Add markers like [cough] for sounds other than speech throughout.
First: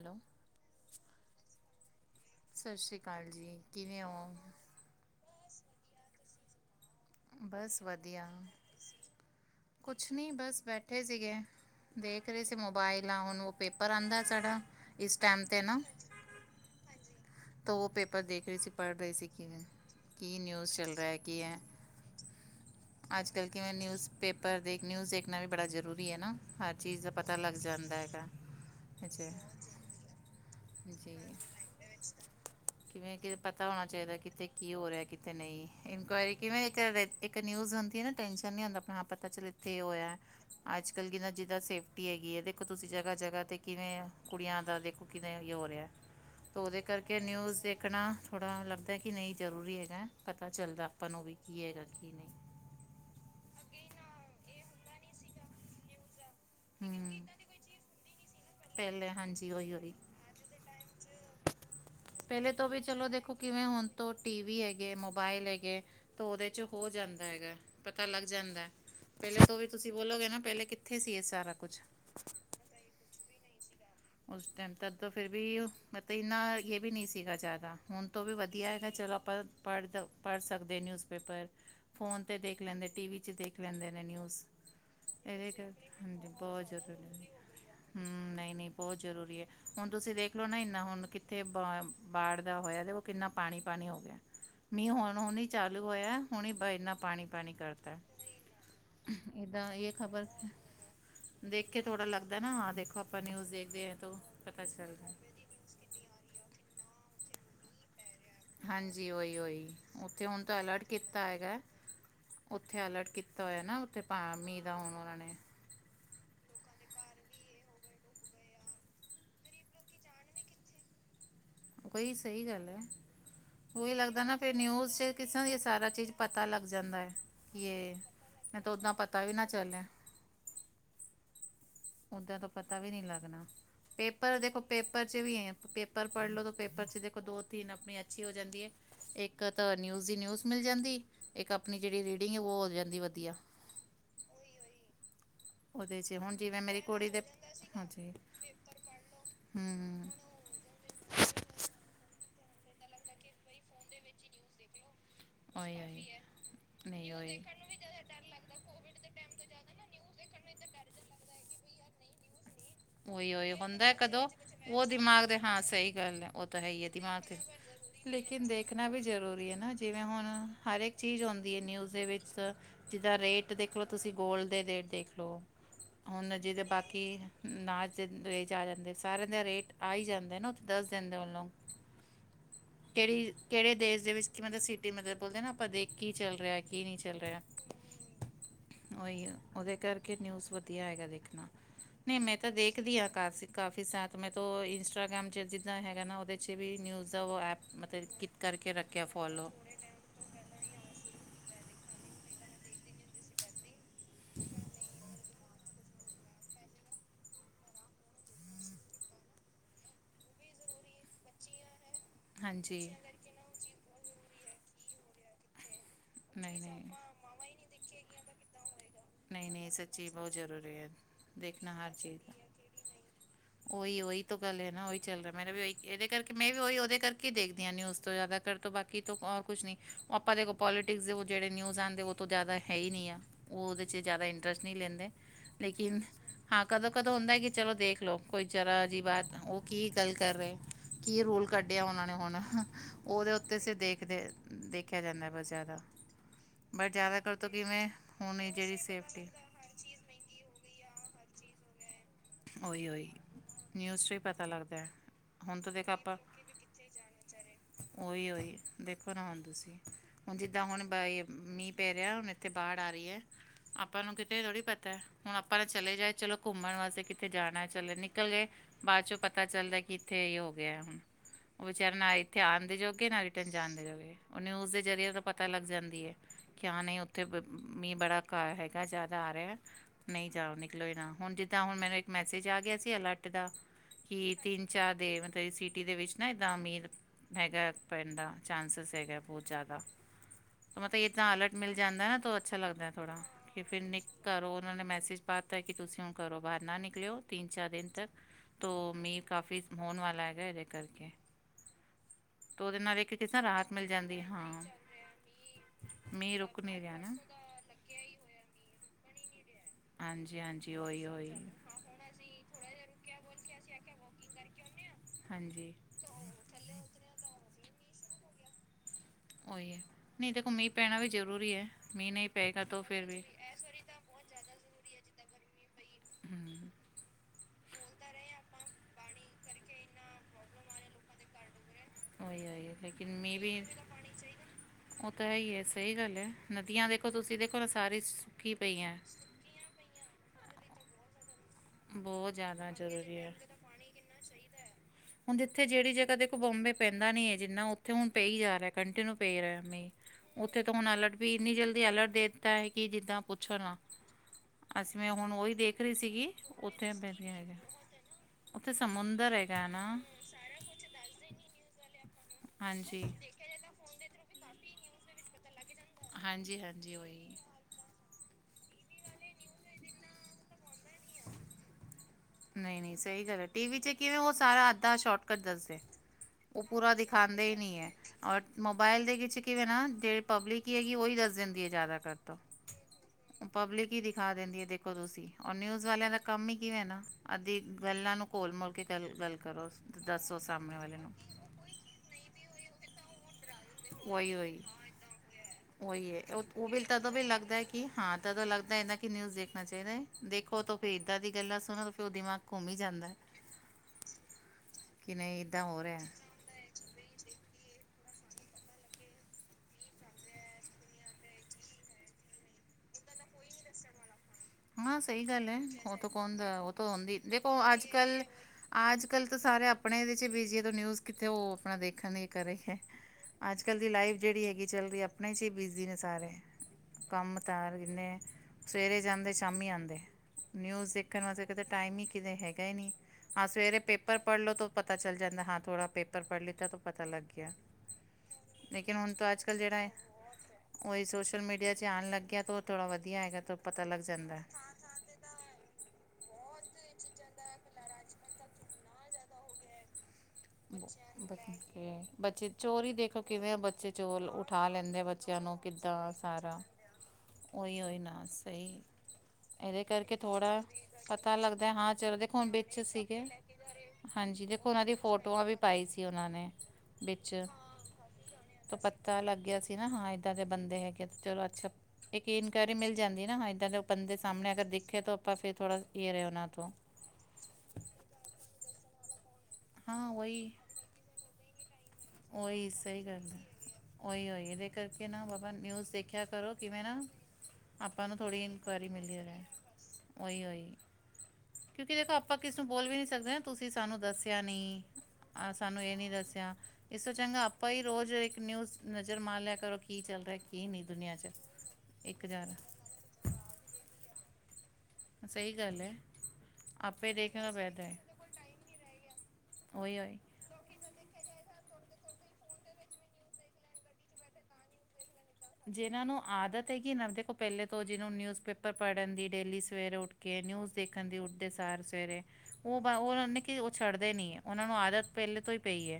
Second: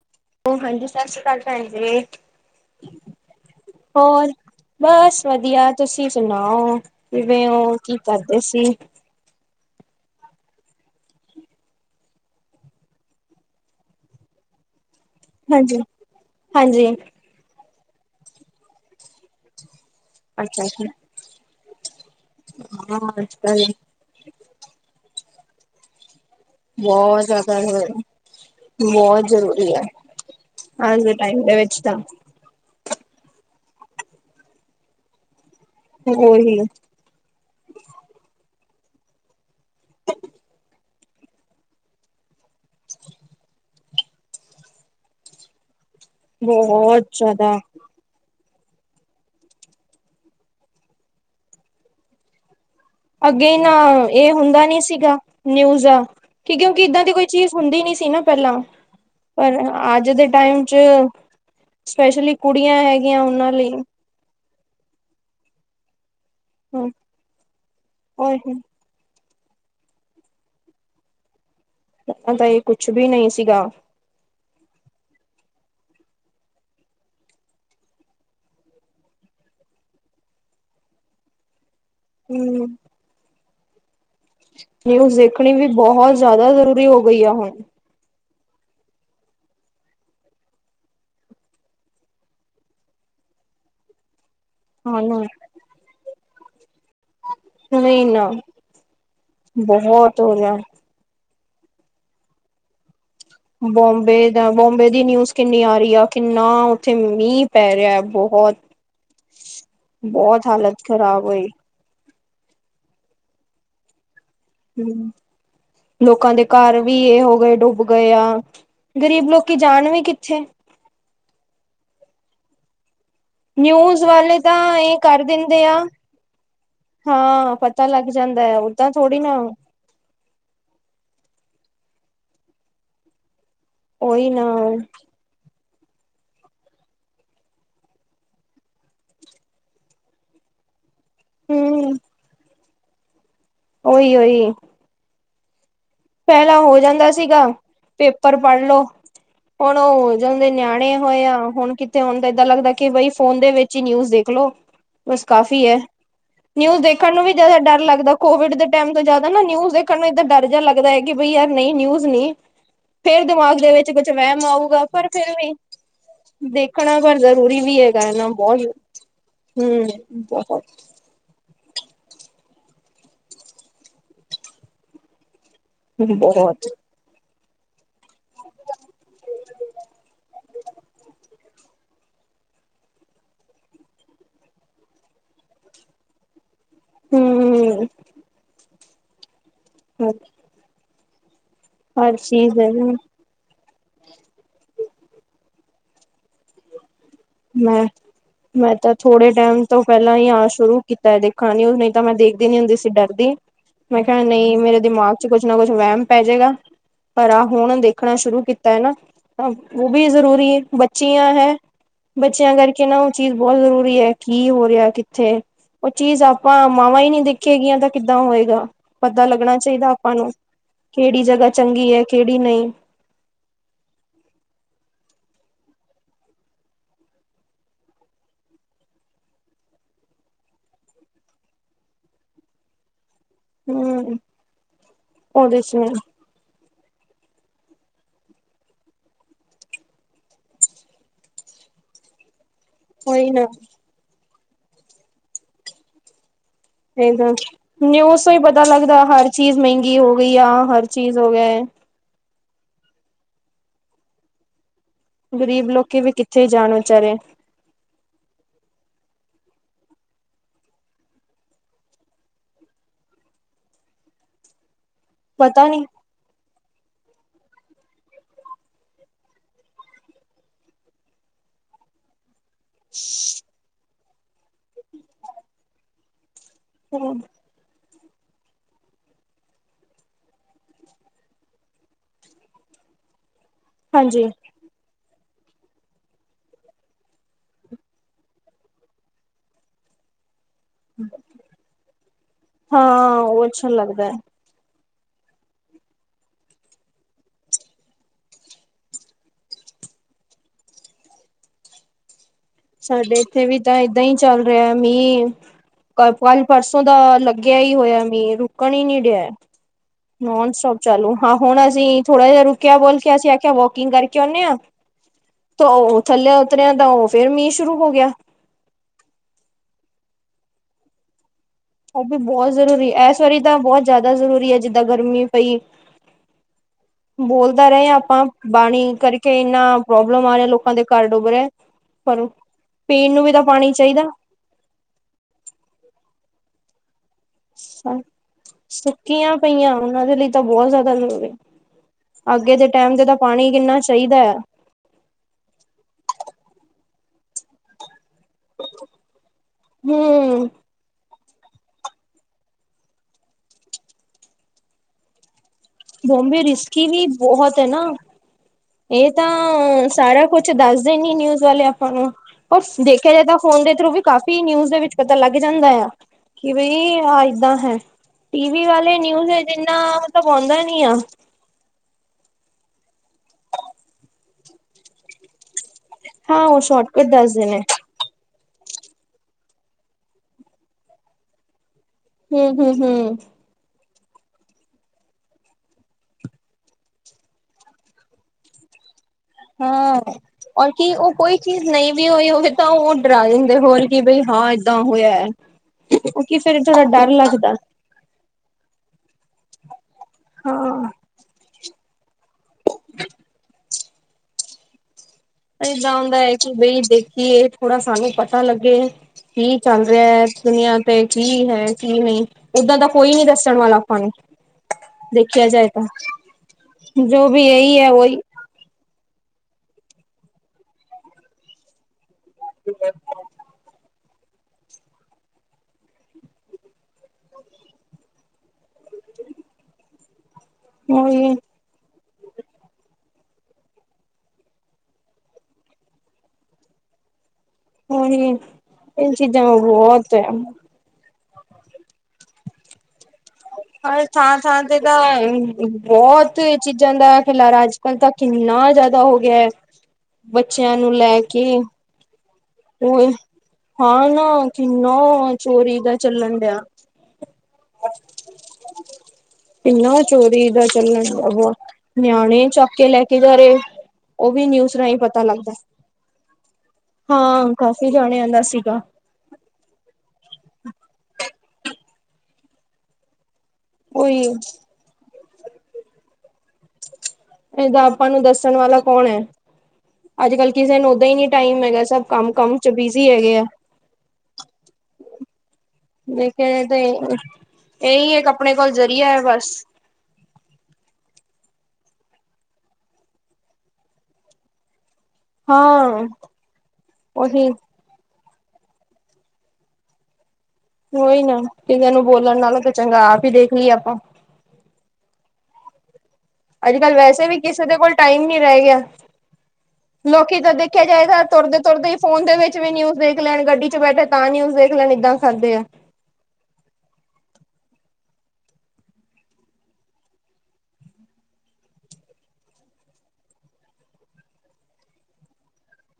Hello ਹਾਂਜੀ, ਸਤਿ ਸ਼੍ਰੀ ਅਕਾਲ ਭੈਣ ਜੀ। ਸਤਿ ਸ਼੍ਰੀ ਅਕਾਲ ਜੀ ਕਿਵੇਂ ਹੋਰ- ਹੋ ਬਸ ਵਧੀਆ, ਤੁਸੀਂ ਸੁਣਾਓ, ਕਿਵੇਂ ਹੋ, ਬਸ ਕੀ ਵਧੀਆ ਕਰਦੇ ਸੀ? ਕੁਛ ਨਹੀਂ, ਬਸ ਬੈਠੇ ਸੀਗੇ। ਦੇਖ ਰਹੇ ਸੀ ਮੋਬਾਇਲ ਆ ਹੁਣ, ਉਹ ਪੇਪਰ ਆਉਂਦਾ ਚੜਾ ਇਸ ਟਾਈਮ 'ਤੇ ਹਾਂਜੀ ਨਾ ਹਾਂਜੀ, ਤਾਂ ਉਹ ਪੇਪਰ ਦੇਖ ਰਹੀ ਸੀ ਪੜ੍ਹ ਰਹੀ ਸੀ ਕਿ ਕੀ ਅੱਛਾ ਨਿਊਜ਼ ਅੱਛਾ ਚੱਲ ਰਿਹਾ ਹੈ ਕੀ ਹੈ ਹਾਂ ਅੱਜ ਕੱਲ੍ਹ ਕੱਲ ਕਿਵੇਂ ਨਿਊਜ਼ ਪੇਪਰ ਦੇਖ ਨਿਊਜ਼ ਦੇਖਣਾ ਵੀ ਬੜਾ ਜ਼ਰੂਰੀ ਹੈ ਨਾ ਹਰ ਚੀਜ਼ ਦਾ ਬਹੁਤ ਪਤਾ ਲੱਗ ਜ਼ਿਆਦਾ ਹੋ, ਜਾਂਦਾ ਹੈਗਾ ਬਹੁਤ ਅੱਛਾ ਜ਼ਰੂਰੀ ਆ ਅਜ ਦੇ ਜੀ ਟਾਈਮ ਦੇ ਵਿੱਚ ਤਾਂ ਕਿਵੇਂ ਕਿ ਪਤਾ ਹੋਣਾ ਚਾਹੀਦਾ ਕਿੱਥੇ ਕੀ ਹੋ ਰਿਹਾ ਕਿਥੇ ਨਹੀਂ ਇਨਕੁਆਰੀ ਉਹੀ ਕਿਵੇਂ ਇੱਕ ਨਿਊਜ਼ ਹੁੰਦੀ ਹੈ ਨਾ ਟੈਨਸ਼ਨ ਨੀ ਹੁੰਂਦਾ ਆਪਣਾ ਹਾਂ ਪਤਾ ਚੱਲ ਇੱਥੇ ਹੋਇਆ ਅੱਜ ਕੱਲ੍ਹ ਕਿ ਨਾ ਜਿੱਦਾਂ ਸੇਫਟੀ ਹੈਗੀ ਹੈ ਦੇਖੋ ਤੁਸੀਂ ਜਗ੍ਹਾ- ਜਗ੍ਹਾ ਤੇ ਕਿਵੇਂ ਕੁੜੀਆਂ ਦਾ ਦੇਖੋ ਕਿ ਹੋ ਰਿਹਾ ਤੇ ਉਹਦੇ ਬਹੁਤ ਕਰਕੇ ਜ਼ਿਆਦਾ ਨਿਊਜ਼ ਰੱਖਣਾ ਥੋੜ੍ਹਾ ਲੱਗਦਾ ਕਿ ਨਹੀਂ ਜ਼ਰੂਰੀ ਹੈਗਾ ਪਤਾ ਚੱਲਦਾ ਆਪਾਂ ਨੂੰ ਵੀ ਕੀ ਹੈਗਾ ਕੀ ਨਹੀਂ ਅੱਗੇ ਨਾ ਇਹ ਹੁੰਦਾ ਨੀ ਸੀਗਾ ਨਿਊਜ਼ ਕਿ, ਕਿਉਂਕਿ ਇੱਦਾਂ ਦੀ ਕੋਈ ਹੂੰ ਚੀਜ਼ ਹੁੰਦੀ ਨੀ ਸੀ ਨਾ ਪਹਿਲਾਂ, ਪਹਿਲੇ ਹਾਂਜੀ ਪਰ ਉਹੀ ਉਹੀ ਅੱਜ ਦੇ ਟਾਈਮ ਚ ਸਪੈਸ਼ਲੀ ਪਹਿਲੇ ਕੁੜੀਆਂ ਚਲੋ ਹੈਗੀਆਂ ਦੇਖੋ ਉਹਨਾਂ ਕਿਵੇਂ ਲਈ ਹੁਣ ਤੋਂ ਟੀ ਵੀ ਹੈਗੇ ਮੋਬਾਇਲ ਹੈਗੇ ਤਾਂ ਉਹਦੇ ਵਿੱਚ ਹੋ ਜਾਂਦਾ ਹੈਗਾ ਪਤਾ ਲੱਗ ਉਹੀ ਜਾਂਦਾ ਪਹਿਲੇ ਤੋਂ ਵੀ ਤੁਸੀਂ ਬੋਲੋਗੇ ਨਾ ਪਹਿਲੇ ਕਿੱਥੇ ਸੀ ਇਹ ਸਾਰਾ ਕੁਛ ਪਤਾ ਕੁੱਛ ਵੀ ਨਹੀਂ ਸੀਗਾ ਉਸ ਟਾਈਮ ਤਦੋਂ ਫਿਰ ਵੀ ਮਤਲਬ ਇੰਨਾ ਇਹ ਵੀ ਨਹੀਂ ਸੀਗਾ ਜ਼ਿਆਦਾ ਹੁਣ ਤੋਂ ਵੀ ਵਧੀਆ ਹੈਗਾ ਚਲੋ ਆਪਾਂ ਪੜ੍ਹਦਾ ਪੜ੍ਹ ਸਕਦੇ ਨਿਊਜ਼ਪੇਪਰ ਫੋਨ 'ਤੇ ਦੇਖ ਹਮ ਲੈਂਦੇ, ਟੀ ਵੀ 'ਚ ਦੇਖ ਲੈਂਦੇ ਨੇ ਨਿਊਜ਼ ਨਿਊਜ਼ ਇਹਦੇ ਦੇਖਣੀ ਵੀ ਕਰ ਬਹੁਤ ਜ਼ਿਆਦਾ ਜ਼ਰੂਰੀ ਹੋ ਗਈ ਆ ਹੁਣ ਹਮ, ਨਹੀਂ- ਨਹੀਂ ਬਹੁਤ ਜ਼ਰੂਰੀ ਹੈ ਹੁਣ ਤੁਸੀਂ ਦੇਖ ਲੋ ਨਾ ਇੰਨਾ ਹੁਣ ਕਿੱਥੇ ਬ ਬਾੜ ਦਾ ਹੋਇਆ ਕਿੰਨਾ ਪਾਣੀ ਪਾਣੀ ਹੋ ਗਿਆ, ਮੀਂਹ ਹਾਂ ਹੁਣ ਹੁਣ ਹੀ ਚਾਲੂ ਹੋਇਆ ਹੁਣ ਇੰਨਾ ਪਾਣੀ- ਪਾਣੀ ਹੁਣ ਕਰਤਾ ਇਨਾ ਇਹ ਤਾਂ ਇਹ ਬਹੁਤ ਖਬਰ ਹੋ ਗਿਆ ਦੇਖ ਕੇ ਥੋੜਾ ਲੱਗਦਾ ਨਾ ਹਾਂ ਦੇਖੋ ਆਪਾਂ ਨਿਊਜ਼ ਦੇਖ ਬੋਬੰਏ ਦਾ ਬੋਬੰਏ ਦੀ ਨਿਊਜ਼ ਕਿੰਨੀ ਆ ਰਹੀ ਆ ਕਿੰਨਾ ਉੱਥੇ ਮੀਂਹ ਪੈ ਰਿਹਾ ਬੋ ਹਾਂਜੀ ਓਹੀ- ਓਹੀ ਉੱਥੇ ਹੁਣ ਤਾਂ ਹਾਲਤ ਅਲਰਟ ਖ਼ਰਾਬ ਕੀਤਾ ਹੋਈ ਹੈਗਾ ਉੱਥੇ ਅਲਰਟ ਕੀਤਾ ਹੋਇਆ ਨਾ ਉੱਥੇ ਭ ਹਮ ਲੋਕਾਂ ਦੇ ਘਰ ਵੀ ਇਹ ਹੋ ਗਏ ਡੁੱਬ ਗਏ ਆ ਗ਼ਰੀਬ ਲੋਕੀ ਜਾਣ ਵੀ ਕਿੱਥੇ ਬਈ ਸਹੀ ਗੱਲ ਹੈ ਉਹੀ ਨਿਊਜ਼ ਲੱਗਦਾ ਨਾ ਵਾਲੇ ਫਿਰ ਤਾਂ ਨਿਊਜ ਇਹ ਚ ਕਰ ਕਿਸੇ ਦੀ ਦਿੰਦੇ ਆ ਸਾਰਾ ਚੀਜ਼ ਪਤਾ ਲੱਗ ਜਾਂਦਾ ਹੈ ਹਾਂ ਕਿ ਪਤਾ ਇਹ ਲੱਗ ਜਾਂਦਾ ਹੈ ਮ ਓਦਾਂ ਉੱਦਾਂ ਥੋੜ੍ਹੀ ਪਤਾ ਵੀ ਨਾ ਚੱਲੇ ਉਦਾਂ ਤੋਂ ਪਤਾ ਵੀ ਨਹੀ ਲੱਗਣਾ ਉਹੀ ਪੇਪਰ ਨਾ ਦੇਖੋ ਪੇਪਰ ਬੱਚੇ ਵੀ ਹੈ ਪੇਪਰ ਪੜ੍ਹ ਲੋ ਤਾਂ ਪੇਪਰ ਚ ਦੇਖੋ ਦੋ ਤਿੰਨ ਆਪਣੀ ਅੱਛੀ ਹੋ ਜਾਂਦੀ ਹੈ ਇੱਕ ਤਾਂ ਨਿਊਜ਼ ਦੀ ਨਿਊਜ਼ ਮਿਲ ਜਾਂਦੀ ਇੱਕ ਆਪਣੀ ਹਮ ਜਿਹੜੀ ਰੀਡਿੰਗ ਉਹ ਹੋ ਜਾਂਦੀ ਵਧੀਆ ਉਹੀ ਉਹੀ,, ਉਹਦੇ ਚ, ! ਪਹਿਲਾਂ ਹੋ ਜਾਂਦਾ ਸੀਗਾ,,,,,, ਪੇਪਰ ਪੜ ਲੋ,,,, ਹੁਣ ਉਹ ਹੂੰ ਹੋ ਜਾਂ! ਦੇ ਨਿਆਣੇ ਹੋਏ ਆ, ਹੁਣ ਕਿੱਥੇ ਹੁਣ ਤਾਂ ਏਦਾਂ ਲੱਗਦਾ ਕਿ ਬਈ ਫੋਨ ਦੇ ਵਿੱਚ ਹੀ ਨਿਊਜ਼ ਦੇਖਲੋ! ਬਸ ਕਾਫੀ ਓਏ ਹੈ,,,,,, ਓਏ ਨਿਊਜ਼ ਨਹੀਂ ਦੇਖਣ ਨੂੰ ਵੀ ਓਏ ਜਿਆਦਾ ਡਰ ਲੱਗਦਾ! ਕੋਵਿਡ ਦੇ ਟਾਈਮ ਤੋਂ ਜ਼ਿਆਦਾ ਨਾ ਨਿਊਜ਼ ਦੇਖਣ ਨੂੰ ਇਦਾ ਡਰ ਜਿਹਾ ਲੱਗਦਾ ਹੈ ਕਿ ਬਈ ਯਾਰ ਨਹੀਂ ਨਿਊਜ ਨਹੀ! ਉਹੀ ਉਹੀ ਹੁੰਦਾ ਕਦੋਂ,,,,, ਉਹ ਪਰ ਦਿਮਾਗ ਫਿਰ ਤੇ ਵੀ ਹਾਂ ਸਹੀ ਗੱਲ ਹੈ ਉਹ ਤਾਂ ਹੈ ਹੀ ਦੇਖਣਾ ਪਰ ਦਿਮਾਗ ਤੇ, ਜ਼ਰੂਰੀ ਵੀ ਹੈਗਾ ਹੈ ਨਾ ਲੇਕਿਨ ਬਹੁਤ ਦੇਖਣਾ ਵੀ ਜ਼ਰੂਰੀ ਹੈ ਨਾ ਜਿਵੇਂ ਹਮ ਹੁਣ ਬਹੁਤ ਹਰ ਇਕ, ! ਚੀਜ਼ ਹੁੰਦੀ ਹੈ ਨਿਊਜ਼ ਦੇ,,,, ਵਿੱਚ ਜਿਦਾ ਰੇਟ ਦੇਖ ਲਓ ਤੁਸੀਂ ਗੋਲਡ ਦੇ ਰੇਟ ਦੇਖ ਲਓ,, ਹੁਣ ਜੀ ਤੇ ਬਹੁਤ ਬਾਕੀ, ਨਾਚ ਦੇੇਜ ਆ ਜਾਂਦੇ ਸਾਰਿਆਂ ਦੇ ਰੇਟ ਆ ਹੀ ਜਾਂਦੇ ਨਾ ਉੱਥੇ ਦੱਸ ਦਿੰਦੇ ਉਹ ਲੋਕ, ਕਿਹੜੀ ਕਿਹੜੇ ਦੇਸ਼ ਦੇ ਵਿੱਚ ਕੀ ਮਤਲਬ ਸਿਟੀ ਮਤਲਬ ਬੋਲਦੇ ਨਾ ਆਪਾਂ ਦੇਖ ਕੀ ਚੱਲ ਰਿਹਾ? ਕੀ ਨਹੀਂ ਚੱਲ ਹਮ ਰਿਹਾ,,,,,, ਉਹੀ ਉਹਦੇ ਕਰਕੇ ਨਿਊਜ਼, ਵਧੀਆ ਹੋਏ ਗਾ ਦੇਖਣਾ ਹਰ ਨਹੀਂ ਮੈਂ ਤਾਂ ਚੀਜ਼ ਹੈ ਦੇਖਦੀ ਹਾਂ ਕਾਰਸਿਕ, ਕਾਫੀ ਸਾਥ ਮੈਂ ਤੋਂ ਇੰਸਟਾਗ੍ਰਾਮ ਚ ਜਿੱਦਾਂ ਹੈਗਾ ਨਾ ਉਹਦੇ ਚ ਵੀ ਨਿਊਜ਼ ਵ,,,,, ਮੈਂ ਮਤਲਬ ਕਿਤ ਕਰਕੇ ਮੈਂ ਤਾਂ ਰੱਖਿਆ ਥੋੜੇ ਫੋਲੋ! ਟਾਈਮ ਤੋਂ ਪਹਿਲਾਂ ਹੀ ਆ ਸ਼ੁਰੂ ਕੀਤਾ ਹੈ ਦੇਖਣ ਨਿਊਜ਼ ਨਹੀਂ ਤਾਂ ਮੈਂ ਦੇਖਦੀ ਨੀ ਹੁੰਦੀ ਸੀ ਡਰਦੀ, ਮੈਂ ਕਿਹਾ ਨਹੀਂ ਮੇਰੇ ਦਿਮਾਗ ਚ ਕੁਛ ਨਾ ਕੁਛ ਵਹਿਮ ਪੈ ਜਾਏਗਾ। ਪਰ ਆ ਹੁਣ ਦੇਖਣਾ ਸ਼ੁਰੂ ਕੀਤਾ ਹੈ ਨਾ ਤਾਂ ਉਹ ਵੀ ਜ਼ਰੂਰੀ ਬੱਚੀਆਂ ਹੈ। ਬੱਚਿਆਂ ਹਾਂਜੀ ਕਰਕੇ ਨਾ ਉਹ ਚੀਜ਼ ਬਹੁਤ ਜ਼ਰੂਰੀ ਹੈ ਕੀ ਹੋ ਰਿਹਾ ਕਿੱਥੇ? ਉਹ ਚੀਜ਼ ਆਪਾਂ ਮਾਵਾਂ ਹੀ ਨਹੀਂ ਦੇਖੇਗੀਆਂ ਤਾਂ ਕਿੱਦਾਂ ਹੋਏਗਾ ਪਤਾ ਲੱਗਣਾ ਚਾਹੀਦਾ ਆਪਾਂ ਨੂੰ। ਕਿਹੜੀ ਜਗ੍ਹਾ ਚੰਗੀ ਹੈ ਕਿਹੜੀ ਨਹੀ, [inaudible] ਉਹੀ ਉਹੀ ਤੋਂ ਗੱਲ ਹੈ ਨਾ ਉਹੀ ਚੱਲ ਰਿਹਾ ਮੈਂ ਨੇ ਵੀ ਉਹੀ ਇਹਦੇ ਕਰਕੇ ਮੈਂ ਵੀ ਉਹੀ ਉਹਦੇ ਕੇ ਦੇਖਦੀ ਹਾਂ ਨਿਊਜ਼ ਤੋਂ ਜ਼ਿਆਦਾ ਕਰ ਤੋਂ ਬਾਕੀ,, ਕੀ ਤੋਹ ਓਰ ਕੁਛ ਨੀ ਆਪਾਂ ਦੇਖੋ ਪੋਲੀਟਿਕਸ ਦੇ ਉਹ ਜਿਹੜੇ ਨਿਊਜ਼ ਆਂਦੇ ਵੋ ਜ਼ਿਆਦਾ ਹੈ ਹੀ ਨੀ ਆ। ਉਹ ਉਹਦੇ ਚ ਹਮ ਜ਼ਿਆਦਾ ਇੰਟਰਸਟ ਨਹੀਂ ਲੈਂਦੇ ਉਹਦੇ ਚ ਲੇਕਿਨ, ਹਾਂ ਕਦੋਂ ਕਦੋਂ ਹੁੰਦਾ ਕਿ ਚਲੋ ਦੇਖ ਲੋੋ ਕੋਈ ਜਰਾ ਜਿਹੀ ਬਾਤ ਉਹ ਕੀ ਗੱਲ ਕਰ ਰਹੇ। ਕੀ ਰੋਲ ਕੱਢਿਆ ਉਹਨਾ ਨੇ ਹੁਣ? ਉਹੀ ਉਹਦੇ ਨਾ ਉੱਤੇ ਅਸੀ ਦੇਖਦੇ ਦੇਖਿਆ ਜਾਂਦਾ ਬਸ ਜ਼ਿਆਦਾ। ਬਟ ਜ਼ਿਆਦਾਤਰ ਨਿਊਜ਼ ਤੋਂ ਕਿਵੇਂ ਤੋਂ ਹੀ ਹੁਣ ਇਹ ਪਤਾ ਜਿਹੜੀ ਲੱਗਦਾ ਸੇਫਟੀ ਹਰ ਚੀਜ਼ ਮਹਿੰਗੀ ਹੋ ਗਈ ਆ ਹਰ ਚੀਜ਼ ਹੋ ਗਿਆ ਉਹੀ ਉਹੀ ਨਿਊਜ਼ ਚ ਹੀ ਪਤਾ ਲੱਗਦਾ। ਹੁਣ ਗਰੀਬ ਤਾਂ ਦੇਖ ਲੋਕੀ ਵੀ ਆਪਾਂ ਕਿੱਥੇ ਜਾਣ ਵਿਚਾਰੇ? ਉਹੀ ਉਹੀ ਦੇਖੋ ਤਾ ਹੁਣ ਤੁਸੀ। ਹੁਣ ਜਿੱਦਾਂ ਹੁਣ ਮੀਂਹ ਪੈ ਰਿਹਾ ਹੁਣ ਇੱਥੇ ਬਾਡ ਆ ਰਹੀ ਹੈ। ਆਪਾਂ ਨੂੰ ਕਿਤੇ ਥੋੜੀ ਪਤਾ ਹੈ ਹੁਣ ਆਪਾਂ ਤਾਂ ਪਤਾ ਨੀ ਚਲੇ ਜਾਏ ਚਲੋ ਘੁੰਮਣ ਵਾਸਤੇ ਕਿਤੇ। ਕਿਥੇ ਜਾਣਾ ਚੱਲ ਨਿਕਲ ਗਏ,, ਬਾਅਦ ਚੋਂ ਪਤਾ ਚੱਲਦਾ ਕਿ ਇੱਥੇ ਇਹ ਹੋ ਗਿਆ ਹੁਣ? ਉਹ ਵਿਚਚਾਰ ਨਾਲ ਇੱਥੇ ਆਂ ਜੋਗੇ ਨਾ ਰਿਟਰਨ ਜਾਣਦੇ ਜੋਗੇ ਉਹ ਨਿਊਜ਼ ਦੇ ਜ਼ਰੀਏ ਤਾਂ ਪਤਾ ਲੱਗ ਜਾਂਦੀ ਹੈ ਕਿਆ ਨਹੀਂ ਉੱਥੇ, ਮੀਂਹ ਬੜਾ ਗਾਹ ਹੈਗਾ ਜਿਆਦਾ ਆ ਰਿਹਾ ਨਹੀ ਜਾਓ ਨਿਕਲੋ ਇਹ ਨਾ ਹੁਣ ਜਿੱਦਾਂ ਹੁਣ ਮੈ, ਮੈਸੇਜ ਆ ਗਿਆ ਸੀ ਅਲਰਟ ਦਾ ਹਾਂਜੀ ਤਿੰਨ ਚਾਹ ਦੇਵਤੇ ਸਿਟੀ ਦੇ ਵਿੱਚ ਨਾ ਏਦਾਂ ਅਮੀਰ ਹੈਗਾ ਪੈਦਾ ਚਾਨਸ ਹੈਗਾ ਬਹੁਤ ਜ਼ਿਆਦਾ। ਮਤਲਬ ਇੱਦਾਂ ਅਲਰਟ ਮਿਲ ਜਾਂਦਾ ਨਾ ਤੋ ਉਹ ਅੱਛਾ ਹਾਂ ਲੱਗਦਾ ਥੋੜ੍ਹਾ ਉਹ ਕਿ ਅੱਛਾ ਫਿਰ ਨੀ ਲੱਗਦਾ ਹੈ। ਘਰੋਂ ਉਹਨਾਂ ਨੇ ਮੈਸੇਜ ਬਾਤ ਹੈ ਕਿ ਤੁਸੀ ਘਰੋਂ ਬਾਹਰ ਨਾ ਨਿਕ। ਲਿਓ ਤਿੰਨ ਚਾਰ ਦਿਨ ਤੱਕ ਮੀਂਹ ਕਾਫੀ ਹੋਣ ਵਾਲਾ ਹੈਗਾ ਇਹਦੇ ਕਰਕੇ। [inaudible] ਨਾਲ ਇੱਕ ਸਾਡੇ ਕਿਸ ਤਰ੍ਹਾਂ ਇੱਥੇ ਵੀ ਰਾਹਤ ਤਾਂ ਮਿਲ ਏਦਾਂ ਹੀ ਜਾਂਦੀ ਚੱਲ ਹਾਂ ਰਿਹਾ ਮੀਹ। ਕੱਲ ਮੀਂਹ ਕੱਲ ਰੁਕ ਨਹੀਂ ਪਰਸੋਂ ਰਿਹਾ ਨਾ ਦਾ ਲੱਗਿਆ ਹੀ ਹੋਇਆ ਮੀਂਹ ਰੁਕਣ ਹੀ ਨੀ ਡਿਆ। ਹਾਂਜੀ ਨੋਨ ਹਾਂਜੀ ਸਟੋਪ ਉਹੀ ਚਾਲੂ ਉਹੀ ਹਾਂ ਹੁਣ ਅਸੀਂ ਥੋੜ੍ਹਾ ਜਿਹਾ ਰੁਕਿਆ ਬੋਲ ਕੇ ਅਸੀ ਆਖਿਆ ਵੋਕਿੰਗ ਕਰਕੇ ਆਉਦੇ ਹਾਂ। [inaudible] ਫਿਰ ਮੀਹ ਸ਼ੁਰੂ ਹੋ ਗਿਆ। ਗਿਆ। ਉਹੀ ਹੈ ਨਹੀਂ ਤੇ ਕੋ ਮੀਂਹ ਪੈਣਾ ਵੀ ਜ਼ਰੂਰੀ ਹੈ। ਉਹ ਮੀਂਹ ਵੀ ਨਹੀਂ ਬਹੁਤ ਪਏਗਾ ਤਾਂ ਜ਼ਰੂਰੀ ਫਿਰ ਵੀ ਇਸ ਵਾਰੀ ਤਾਂ ਬਹੁਤ ਜ਼ਿਆਦਾ ਜ਼ਰੂਰੀ ਹੈ। ਜਿੱਦਾਂ ਗਰਮੀ ਪਈ। [inaudible] ਬੋਲਤਾਂ ਰਹੇ ਹਾਂ ਆਪਾਂ ਪਾਣੀ ਕਰਕੇ ਇੰਨਾ ਪ੍ਰੋਬਲਮ ਆ ਰਿਹਾ ਲੋਕਾਂ ਦੇ ਘਰ ਡੁੱਬ ਰਹੇ। ਪਰ ਉਹੀ ਉਹੀ ਪੀਣ ਲੇਕਿਨ ਨੂੰ ਵੀ ਮੀਂਹ ਤਾਂ ਪਾਣੀ ਚਾਹੀਦਾ। ਉਹ ਤਾਂ ਹੈ ਹੀ ਹੈ ਸਹੀ ਗੱਲ ਹੈ ਨਦੀਆਂ ਦੇਖੋ ਤੁਸੀਂ ਦੇਖੋ ਨਾ ਸਾਰੀ ਸੁੱਕੀ ਪਈਆਂ। ਸੁੱਕੀਆਂ ਪਈਆਂ ਉਹਨਾਂ ਦੇ ਲਈ ਤਾਂ ਬਹੁਤ ਜ਼ਿਆਦਾ ਜਰੂਰੀ। ਬਹੁਤ ਅੱਗੇ ਦੇ ਜ਼ਿਆਦਾ ਟਾਈਮ ਤੇ ਤਾਂ ਜ਼ਰੂਰੀ ਹੈ ਪਾਣੀ ਕਿੰਨਾ ਚਾਹੀਦਾ ਹੈ। ਹੁਣ ਜਿੱਥੇ ਜਿਹੜੀ ਜਗ੍ਹਾ ਦੇਖੋ ਬੋਂਬੇ ਪੈਂਦਾ ਨਹੀ ਹੈ ਜਿੰਨਾ ਉਥੇ ਹੁਣ ਪਈ ਜਾ ਰਿਹਾ ਕੰਟੀਨਿਊ ਪੈ ਰਿਹਾ ਮੀਹ ਹਮ ਉੱਥੇ ਤਾਂ ਹੁਣ ਅਲਰਟ ਵੀ ਇੰਨੀ ਜਲਦੀ ਅਲਰਟ ਦੇ ਦਿੱਤਾ ਹੈ ਕਿ ਜਿੱਦਾਂ ਪੁੱਛੋ ਨਾ ਅਸੀਂ ਵ ਹੁਣ ਓਹੀ ਦੇਖ ਰਹੀ ਸੀਗੀ। ਕੀ ਉੱਥੇ ਵੀ ਪੈਂਦੀਆਂ ਹੈਗੀਆਂ ਬਹੁਤ ਹੈ ਨਾ ਉੱਥੇ ਇਹ ਸਮੁੰਦਰ ਹੈਗਾ ਤਾਂ ਨਾ ਸਾਰਾ ਕੁਛ ਦੱਸਦੇ ਨੀ ਨਿਊਜ਼ ਵਾਲੇ ਆਪਾਂ ਨੂੰ ਪਰ ਹਾਂਜੀ ਦੇਖਿਆ ਜਾਏ ਤਾਂ ਫੋਨ ਦੇ ਥਰੂ ਵੀ ਕਾਫੀ ਨਿਊਜ਼ ਦੇ ਵਿਚ ਪਤਾ ਲੱਗ ਜਾਂਦਾ ਆ ਕਿ ਹਾਂਜੀ ਹਾਂਜੀ ਬਈ ਆਹ ਉਹੀ ਏਦਾਂ ਹੈ। ਟੀ ਵੀੀ ਵਾਲੇ ਨਿਊਜ਼ ਹੈ ਜਿੰਨਾ ਮਤਲਬ ਆਉਂਦਾ ਨੀ ਆ [unintelligible] ਨਹੀਂ, ਨਹੀਂ ਸਹੀ ਗੱਲ ਹੈ ਟੀਵੀ ਚ ਕਿਵੇਂ ਉਹ ਸਾਰਾ ਅੱਧਾ ਸ਼ੋਟਕੱਟ ਦੱਸਦੇ। ਹਾਂ ਉਹ ਪੂਰਾ ਸ਼ੋਰਟਕਟ ਦੱਸਦੇ ਦਿਖਾਉਂਦੇ ਈ ਨੇ ਨਹੀਂ ਐ। ਔਰ ਮੋਬਾਇਲ ਦੇ ਵਿੱਚ ਕਿਵੇਂ ਨਾ ਜਿਹੜੀ ਪਬਲਿਕ ਈ ਉਹੀ ਦੱਸ ਦਿੰਦੀ ਐ ਜ਼ਿਆਦਾ ਕਰ ਤੋਂ ਹੂੰ ਹੂੰ ਹੂੰ ਪਬਲਿਕ ਹੀ ਦਿਖਾ ਦਿੰਦੀ ਹੈ ਦੇਖੋ ਤੁਸੀਂ ਰ ਨਿਊਜ਼ ਵਾਲਿਆਂ ਦਾ ਕੰਮ ਹੀ ਕਿਵੇਂ ਨਾ ਅਧੀ ਗੱਲਾਂ ਨੂੰ ਘੋਲ ਮੋਲ ਕੇ ਗੱਲ, ਗੱਲ ਕਰੋ ਹਾਂ ਦੱਸੋ ਔਰ ਸਾਹਮਣੇ ਕੀ ਵਾਲੇ ਨੂੰ ਉਹ ਕੋਈ ਚੀਜ਼ ਨਹੀਂ ਵੀ ਹੋਈ ਹੋਵੇ ਤਾਂ ਉਹ ਡਰਾਇਨ ਹੋਰ ਕੀ ਬਈ ਉਹੀ ਹਾਂ ਉਹੀ ਏਦਾਂ ਹੋਇਆ ਉਹੀ ਹੈ ਉਹ ਕੀ ਫੇਰ ਥੋੜਾ ਵੀ ਡਰ ਤਦੋਂ ਵੀ ਲੱਗਦਾ। ਹੈ ਕਿ ਹਾਂ ਤਾਂ ਤਾਂ ਲੱਗਦਾ ਇਦ ਕਿ ਨਿਊਜ਼ ਦੇਖਣਾ ਚਾਹੀਦਾ ਹੈ। ਦੇਖੋ ਤਾਂ ਫਿਰ ਹਾਂ। ਏਦਾਂ ਦੀ ਗੱਲਾਂ ਸੁਣੋ ਫਿਰ ਉਹ ਦਿਮਾਗ ਘੁੰਮੀ ਜਾਂਦਾ। ਕਿ ਨਹੀਂ। ਇੱਦਾਂ ਹੋ ਏਦਾਂ ਰਿਹਾ ਹੁੰਦਾ ਹੈ ਕਿ ਬਈ ਦੇਖੀਏ ਥੋੜਾ ਸਾਨੂੰ ਪਤਾ ਲੱਗੇ। ਕੀ ਚੱਲ ਰਿਹਾ ਹੈ ਦੁਨੀਆਂ ਤੇ ਕੀ ਹੈ ਕੀ ਨਹੀਂ। ਏਦਾਂ ਦਾ ਕੋਈ ਨੀ ਦੱਸਣ ਵਾਲਾ ਆਪਾਂ ਨੂੰ ਹਾਂ ਸਹੀ ਗੱਲ ਦੇਖਿਆ ਹੈ ਜਾਏ ਉਹ ਤਾਂ ਕੌਣਦਾ ਉਹ ਤਾਂ ਹੁੰਦੀ ਜੋ ਵੀ ਦੇਖੋ ਇਹੀ ਅੱਜ ਹੈ ਉਹੀ ਕੱਲ ਅੱਜ ਕੱਲ੍ਹ ਤਾਂ ਸਾਰੇ ਆਪਣੇ ਇਹਦੇ ਚ ਬੀਜੀਏ ਤੋਂ ਨਿਊਜ਼ ਕਿੱਥੇ ਉਹ ਆਪਣਾ ਦੇਖਣ ਗੇ। ਕਰੇ ਹੈ ਅੱਜ ਕੱਲ੍ਹ ਦੀ ਲਾਈਫ ਜਿਹੜੀ ਹੈਗੀ ਚੱਲ ਰਹੀ। ਨਹੀ ਸੀ ਬਿਜੀ ਨੇ ਸਾਰੇ ਕੰਮ ਕਾਰ ਇਨੇ ਸਵੇਰੇ ਜਾਂਦੇ ਸੀ। ਸ਼ਾਮੀ ਆਉਂਦੇ ਨਿਊਜ਼ ਦੇਖਣ ਉਹੀ ਵਾਸਤੇ ਕਤੇ ਟਾਈਮ ਹੀ ਕਿਤੇ ਹੈਗਾ ਹੀ ਨਹੀਂ। ਹਾਂ ਸਵੇਰੇ ਪੇਪਰ ਪੜ੍ਹ ਲਓ ਤਾਂ ਪਤਾ ਚੱਲ ਜਾਂਦਾ ਹਾਂ ਥੋੜ੍ਹਾ ਪੇਪਰ ਪੜ੍ਹ ਲਿੱਤਾ ਤਾਂ ਪਤਾ ਲੱਗ ਗਿਆ। ਹ ਲੇਕਿਨ ਹੁਣ ਇਹ ਤਾਂ ਚੀਜ਼ਾਂ ਅੱਜ ਕੱਲ੍ਹ ਜਿਹੜਾ ਹੈ ਬਹੁਤ ਏ। ਉਹੀ ਸੋਸ਼ਲ ਮੀਡੀਆ ਚ ਆਉਣ ਲੱਗਿਆ ਤਾਂ ਉਹ ਥੋੜਾ ਵਧੀਆ ਹੈਗਾ ਪਤਾ ਲੱਗ ਜਾਂਦਾ ਥਾਂ ਹੈ। ਥਾਂ ਤਾਂ ਬਹੁਤ ਚੀਜ਼ਾਂ ਦਾ ਖਿਲਾਰਾ ਅੱਜ ਕੱਲ ਤਾਂ ਕਿੰਨਾ ਜ਼ਿਆਦਾ ਹੋ ਗਿਆ। ਬੱਚਿਆਂ ਨੂੰ ਲੈ ਬ ਕੇ ਬੱਚੇ ਚੋਰ ਹੀ ਹੋਰ ਦੇਖੋ ਕਿਵੇਂ ਆ ਬੱਚੇ ਹਾਂ ਚੋਰ ਨਾ ਉਠਾ ਕਿੰਨਾ ਲੈਂਦੇ ਆ ਬੱਚਿਆਂ ਨੂੰ ਚੋਰੀ ਦਾ ਕਿੱਦਾਂ ਚੱਲਣ ਸਾਰਾ ਡਿਆ ਔ ਹੀ ਨਾ ਸਹੀ ਇਹਦੇ ਕਿੰਨਾ ਕਰਕੇ ਚੋਰੀ ਥੋੜ੍ਹਾ ਦਾ ਚੱਲਣ ਡਿਆ ਪਤਾ ਵਾ ਲੱਗਦਾ ਹਾਂ ਚੱਲ ਨਿਆਣੇ ਦੇਖਣ ਚੱਕ ਵਿੱਚ ਕੇ ਲੈ ਕੇ ਸੀਗੇ। ਜਾ ਰਹੇ ਉਹ ਹਾਂਜੀ ਵੀ ਦੇਖੋ ਨਿਊਜ਼ ਉਹਨਾਂ ਦੀ ਰਾਹੀਂ ਪਤਾ ਫੋਟੋਆਂ ਲੱਗਦਾ ਵੀ ਪਾਈ ਸੀ ਉਹ ਨੇ ਵਿੱਚ ਹਾਂ ਕਾਫ਼ੀ ਜਾਣਿਆਂ ਦਾ ਸੀਗਾ ਤਾਂ ਲੱਗ ਗਿਆ ਸੀ ਨਾ ਹਾਂ ਇੱਦਾਂ ਦੇ ਬੰਦੇ ਹੈਗੇ ਤੇ ਚਲੋ ਅੱਛਾ ਇੱਕ ਇਨਕੁਆਇਰੀ ਮਿਲ ਜਾਂਦੀ ਨਾ ਹਾਂ ਜਦੋਂ ਬੰਦੇ ਉਹੀ ਸਾਹਮਣੇ ਅਗਰ ਦੇਖੇ ਤੋ ਆਪਾਂ ਫਿਰ ਥੋੜਾ ਇਹ ਰਹੇ ਉਹਨਾਂ ਤੋਂ ਇਹਦਾ ਆਪਾਂ ਨੂੰ ਦੱਸਣ ਵਾਲਾ ਕੌਣ ਏ ਹਾਂ ਅੱਜ ਉਹੀ ਕੱਲ ਕਿਸੇ ਨੂੰ ਉਦਾਂ ਹੀ ਨੀ ਟਾਈਮ ਹੈਗਾ ਸਭ ਕੰਮ ਕੰਮ ਉਹੀ ਚ ਸਹੀ ਬਿਜੀ ਗੱਲ ਹੈਗੇ ਆ ਹੈ ਏ ਉਹੀ ਉਹੀ ਇਹਦੇ ਕਰਕੇ ਨਾ ਵਾਵਾ ਨਿਊਜ਼ ਦੇਖਿਆ ਕਰੋ ਲੇਕਿਨ ਕਿਵੇਂ ਨਾ ਤੇ ਆਪਾਂ ਇਹੀ ਨੂੰ ਇੱਕ ਥੋੜ੍ਹੀ ਆਪਣੇ ਕੋਲ ਇਨਕੁਆਇਰੀ ਜ਼ਰੀਆ ਮਿਲੀ ਹੈ ਰਹੇ ਬਸ ਉਹੀ ਉਹੀ ਕਿਉਂਕਿ ਦੇਖੋ ਆਪਾਂ ਕਿਸੇ ਨੂੰ ਬੋਲ ਵੀ ਨੀ ਸਕਦੇ ਨਾ ਤੁਸੀਂ ਸਾਨੂੰ ਦੱਸਿਆ ਨੀ ਆਹ ਸਾਨੂੰ ਇਹ ਹਾਂ ਨੀ ਦੱਸਿਆ ਇਸ ਤੋਂ ਚੰਗਾ ਉਹੀ ਆਪਾਂ ਹੀ ਰੋਜ਼ ਇੱਕ ਨਿਊਜ਼ ਨਜ਼ਰ ਮਾਰ ਲਿਆ ਕਰੋ ਕੀ ਚੱਲ ਰਿਹਾ ਕੀ ਨਹੀਂ ਦੁਨੀਆ ਓਈ 'ਚ ਨਾ ਕਿਸੇ ਨੂੰ ਇੱਕ ਬੋਲਣ ਹਜ਼ਾਰ ਨਾਲੋ ਤਾਂ ਚੰਗਾ ਆਪ ਹੀ ਦੇਖ ਲਈਏ ਆਪਾਂ ਸਹੀ ਗੱਲ ਏ ਅੱਜ ਕੱਲ ਵੈਸੇ ਵੀ ਕਿਸੇ ਦੇ ਕੋਲ ਟਾਈਮ ਨੀ ਰਹਿ ਗਿਆ ਉਹੀ ਉਹੀ ਲੋਕੀ ਤਾਂ ਦੇ ਦੇਖਿਆ ਜਾਏ ਤਾਂ, ਤੁਰਦੇ ਤੁਰਦੇ ਹੀ ਫੋਨ ਦੇ ਵਿੱਚ ਵੀ ਨਿਊਜ਼ ਦੇਖ ਲੈਣ, ਗੱਡੀ ਚ ਬੈਠੇ ਤਾਂ ਨਿਊਜ਼ ਦੇਖ ਲੈਣ, ਇੱਦਾਂ ਕਰਦੇ ਐ। ਜਿਹਨ੍ਹਾਂ ਨੂੰ ਆਦਤ ਹੈਗੀ, ਇਹ ਨਾ ਦੇਖੋ ਪਹਿਲੇ ਤੋਂ ਜਿਹਨੂੰ ਨਿਊਜ਼ਪੇਪਰ ਪੜ੍ਹਨ ਦੀ, ਡੇਲੀ ਸਵੇਰੇ ਉੱਠ ਕੇ। ਕੇ ਨਿਊਜ਼ ਦੇਖਣ ਦੀ ਉੱਠਦੇ ਸਾਰ ਸਵੇਰੇ, ਉਹ ਉਹ ਕਿ ਉਹ ਛੱਡਦੇ ਨੀ ਆ, ਉਹਨਾਂ ਨੂੰ ਆਦਤ। ਪਹਿਲੇ ਤੋਂ ਹੀ ਪਈ ਏ,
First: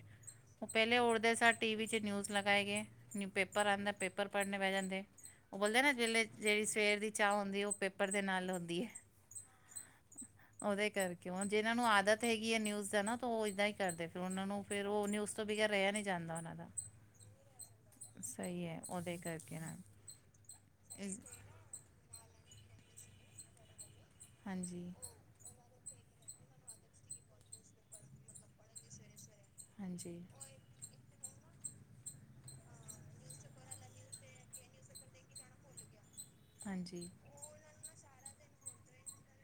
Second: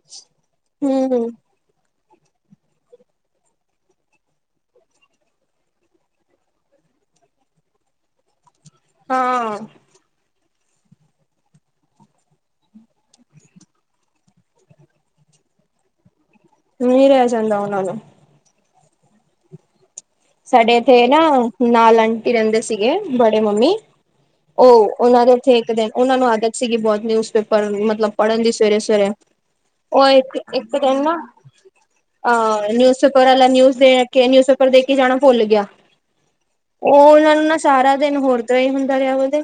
ਉਹ ਪਹਿਲੇ ਹਮ ਉਡਦੇ ਸਾਰ ਟੀ ਵੀ ਚ ਨਿਊਜ਼ ਲਗਾਏ ਗਏ, ਨੀ ਪੇਪਰ ਆਉਂਦਾ ਪੇ ਪੇਪਰ ਪੜ੍ਹਨੇ ਪੈ ਜਾਂਦੇ ਉਹ ਬੋਲਦੇ ਨਾ ਜੇਲੇ ਜਿਹੜੀ ਸਵੇਰ ਦੀ ਚਾਹ ਹੁੰਦੀ ਏ ਉਹ ਪੇਪਰ ਦੇ ਨਾਲ ਹੁੰਦੀ ਏ ਹਾਂ ਉਹਦੇ ਕਰਕੇ ਹੁਣ ਜਿਹਨਾਂ ਨੂੰ ਆਦਤ ਹੈਗੀ ਹੈ ਨਿਊਜ਼ ਦਾ ਨਾ ਤਾਂ ਉਹ ਏਦਾਂ ਹੀ ਕਰਦੇ ਫਿਰ ਉਹਨਾਂ ਨੂੰ ਫਿਰ ਉਹ ਨਿਊਜ਼ ਤੋਂ ਬਗੈਰ, ਰਿਹਾ ਨਹੀਂ ਜਾਂਦਾ ਉਹਨਾਂ ਦਾ। ਨਹੀਂ ਰਹਿ ਜਾਂਦਾ ਉਹਨਾਂ ਨੂੰ। ਸਹੀ ਏ, ਉਹਦੇ ਕਰਕੇ ਨਾ ਸਾਡੇ ਇੱਥੇ ਇਸ- ਨਾ ਨਾਲ ਆਂਟੀ ਰਹਿੰਦੇ ਸੀਗੇ, ਬੜੇ ਮੰਮੀ। ਔ ਹਾਂਜੀ ਉਹਨਾਂ ਦੇ ਇਕ ਦਿਨ, ਉਹਨਾਂ ਨੂੰ ਆਦਤ ਸੀਗੀ, ਬਹੁਤ ਨਿਊਜ਼ਪੇਪਰ ਮਤਲਬ ਪੜ੍ਹਨ ਦੀ ਸਵੇਰੇ-ਸਵੇਰੇ। ਔ ਹਾਂਜੀ ਇਕ ਇਕ ਦਿਨ ਨਾ, ਨਿਊਜ਼ਪੇਪਰ ਵਾਲਾ ਨਿਊਜ਼ ਦੇਕੇ ਨਿਊਜ਼ਪੇਪਰ ਦੇਕੇ ਦੇ ਕੇ ਜਾਣਾ ਭੁੱਲ ਗਿਆ, ਔ ਹਾਂਜੀ ਉਹਨਾਂ ਨੂੰ ਨਾ ਸਾਰਾ ਦਿਨ ਹੋਰ ਤਰਾ ਹੀ ਹੁੰਦਾ ਰਿਹਾ ਉਹਦੇ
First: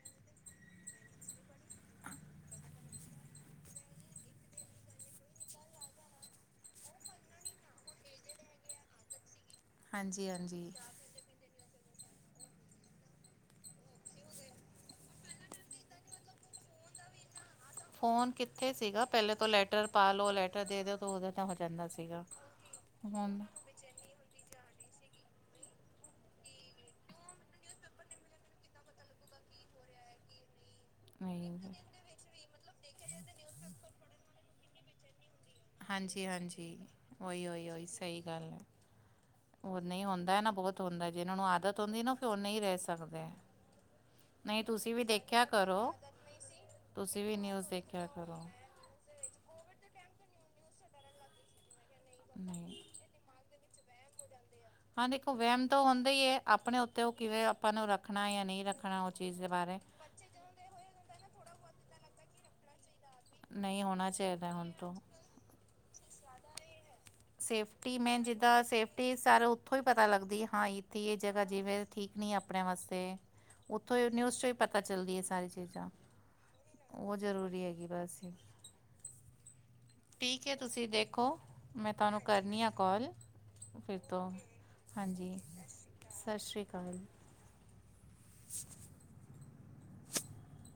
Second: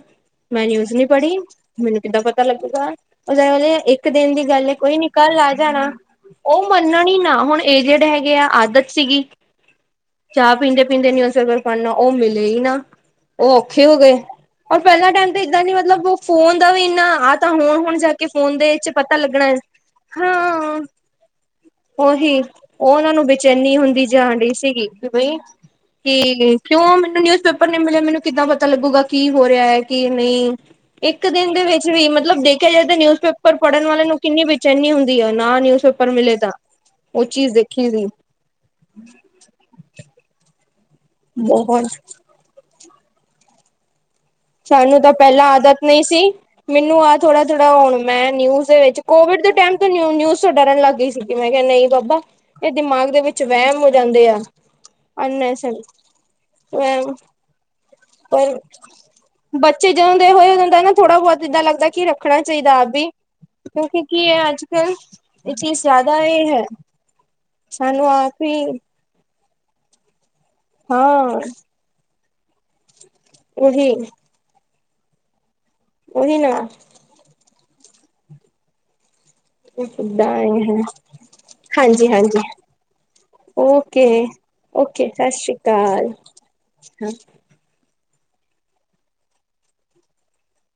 ਮੈਂ ਨਿਊਜ਼ ਨਹੀਂ ਪੜ੍ਹੀ ਮੈਨੂੰ ਕਿੱਦਾਂ ਪਤਾ ਲੱਗੂਗਾ, ਉਹ ਇੱਕ ਦਿਨ ਦੀ ਗੱਲ ਏ, ਕੋਈ ਨੀ ਕੱਲ ਆ ਜਾਣਾ। ਔ ਮੰਨਣਾ ਨੀ ਨਾ ਹੁਣ ਏਜੇਡ ਹੈਗੇ ਆ ਐ, ਆਦਤ ਸੀਗੀ। ਹਾਂਜੀ ਚਾਹ ਹਾਂਜੀ ਪੀਂਦੇ ਪੀਂਦੇ ਨਿਊਜ਼ਪੇਪਰ ਪੜਨਾ, ਉਹ ਮਿਲੇ ਹੀ ਨਾ। ਔ ਔਖੇ ਹੋ ਗਏ, ਔਰ ਪਹਿਲਾ ਟਾਈਮ ਤੇ ਇਦਾਂ ਸੀ ਮਤਲਬ ਉਹ ਫੋਨ ਦਾ ਵੀ ਇੰਨਾ, ਆਹ ਤਾਂ ਹੁਣ ਹੁਣ ਜਾ ਕੇ ਫੋਨ ਦੇ ਕਿੱਥੇ ਵਿੱਚ ਸੀਗਾ ਪਤਾ ਪਹਿਲੇ ਤੋਂ ਲੱਗਣਾ, ਲੈਟਰ ਪਾ ਲਓ ਲੈਟਰ ਹਾਂ, ਦੇ ਦਿਓ ਤਾਂ ਉਹਦੇ ਤਾਂ ਹੋ ਜਾਂਦਾ ਸੀਗਾ ਉਹੀ ਔ ਉਹਨਾਂ ਨੂੰ ਹੁਣ ਬੇਚੈਨੀ ਹੁੰਦੀ ਜਾਣ ਡਈ ਸੀਗੀ, ਕਿ ਬਈ ਕਿ ਕਿਉਂ ਮੈਨੂੰ ਨਿਊਜ ਪੇਪਰ ਨੀ ਮਿਲਿਆ, ਮੈਨੂੰ ਕਿੱਦਾਂ ਪਤਾ ਲੱਗੂਗਾ ਕੀ ਹੋ ਰਿਹਾ ਹੈ ਕੀ ਨਹੀਂ ਇੱਕ ਦਿਨ ਨਹੀਂ ਦੇ ਵਿੱਚ ਵੀ ਮਤਲਬ ਦੇਖਿਆ ਜਾਏ ਤੇ, ਨਿਊਜ਼ਪੇਪਰ ਪੜ੍ਹਨ ਵਾਲਿਆਂ ਨੂੰ ਕਿੰਨੀ ਬੇਚੈਨੀ ਹੁੰਦੀ ਹੈ, ਨਾ ਨਿਊ ਹਾਂਜੀ, ਹਾਂਜੀ, ਔਹੀ, ਔਹੀ, ਔਹੀ ਸੀ ਸਹੀ ਗੱਲ ਏ, ਉਹ ਨਹੀਂ ਹੁੰਦਾ ਨਾ ਬਹੁਤ ਹੁੰਦਾ, ਜਿਨਾਂ ਨੂੰ ਆਦਤ ਬਹੁਤ ਹੁੰਦੀ ਨਾ ਫਿਰ ਉਹ ਨਹੀਂ ਰਹਿ ਸਕਦੇ ਏ ਸਾਨੂੰ ਤਾਂ ਪਹਿਲਾਂ ਆਦਤ ਕਰੋ ਨਹੀਂ ਸੀ, ਮੈਨੂੰ ਆਹ ਤੁਸੀਂ ਵੀ ਥੋੜਾ ਥੋੜਾ ਨਿਊਜ਼ ਹੁਣ ਦੇਖਿਆ ਮੈਂ ਕਰੋ ਨਿਊਜ਼ ਦੇ ਵਿੱਚ ਕੋਵਿਡ ਦੇ ਟਾਈਮ ਤੋਂ ਨਿਊਜ਼ ਤੋਂ ਡਰਨ ਲੱਗ ਗਈ ਸੀਗੀ, ਮੈਂ ਕਿਹਾ ਨਹੀਂ ਬਾਬਾ ਇਹ ਨਹੀਂ ਦਿਮਾਗ ਦੇ ਵਿੱਚ ਚ ਵਹਿਮ ਹੋ ਜਾਂਦੇ ਆ ਹਾਂ ਦੇਖੋ ਅਨ ਵਹਿਮ ਤਾਂ ਹੁੰਦਾ ਹੀ ਏ, ਆਪਣੇ ਉੱਤੇ ਉਹ ਕਿਵੇਂ ਆਪਾਂ ਨੂੰ ਰੱਖਣਾ ਜਾਂ ਪਰ ਨਹੀਂ ਰੱਖਣਾ। ਚੀਜ਼ ਦੇ ਬਾਰੇ ਬੱਚੇ ਜਦੋਂ ਦੇ ਹੋਏ, ਉਹੋਂ ਦਾ ਨਾ ਥੋੜ੍ਹਾ ਬਹੁਤ ਇੱਦਾਂ ਲੱਗਦਾ ਕਿ ਰੱਖਣਾ ਚਾਹੀਦਾ ਆਪ ਵੀ। ਨਹੀਂ ਕਿਉਂਕਿ ਹੋਣਾ ਕੀ ਹੈ ਚਾਹੀਦਾ ਅੱਜ ਹੁਣ ਤੋਂ ਕੱਲ੍ਹ, ਇਹ ਚੀਜ਼ ਜ਼ਿਆਦਾ ਇਹ ਹੈ। ਸੇਫਟੀ, ਸਾਨੂੰ ਮੈਂ ਆਪ ਜਿੱਦਾਂ ਹੀ ਸੇਫ ਟੀ, ਸਾਰੀ ਉੱਥੋਂ ਹੀ ਪਤਾ ਲੱਗਦੀ ਏ, ਹਾਂ ਇੱਥੇ ਇਹ ਹਾਂ ਜਗ੍ਹਾ ਜਿਵੇਂ ਠੀਕ ਨਹੀਂ ਆਪਣੇ ਵਾਸਤੇ। ਉਹੀ ਉੱਥੋਂ ਹੀ ਨਿਊਜ਼ ਚੋ ਹੀ ਪਤਾ ਚੱਲਦੀ ਏ, ਸਾਰੀ ਚੀਜ਼ਾਂ। ਉਹੀ ਨਾਲ ਉਹ ਜ਼ਰੂਰੀ ਹੈਗੀ, ਬਸ ਹੀ ਇਸ ਦਾ ਆ ਹੈ ਏ ਹੈਂ, ਤੁਸੀਂ ਦੇਖੋ ਮੈਂ ਹਾਂਜੀ ਤੁਹਾਨੂੰ ਹਾਂਜੀ। ਕਰਨੀ ਆ ਕਾਲ ਫਿਰ ਔਕੇ ਤੋਂ ਔਕੇ ਸਤਿ ਹਾਂਜੀ ਸ਼੍ਰੀ ਅਕਾਲ, ਸਤਿ ਸ਼੍ਰੀ ਅਕਾਲ ਹਾਂਜੀ। [unintelligible]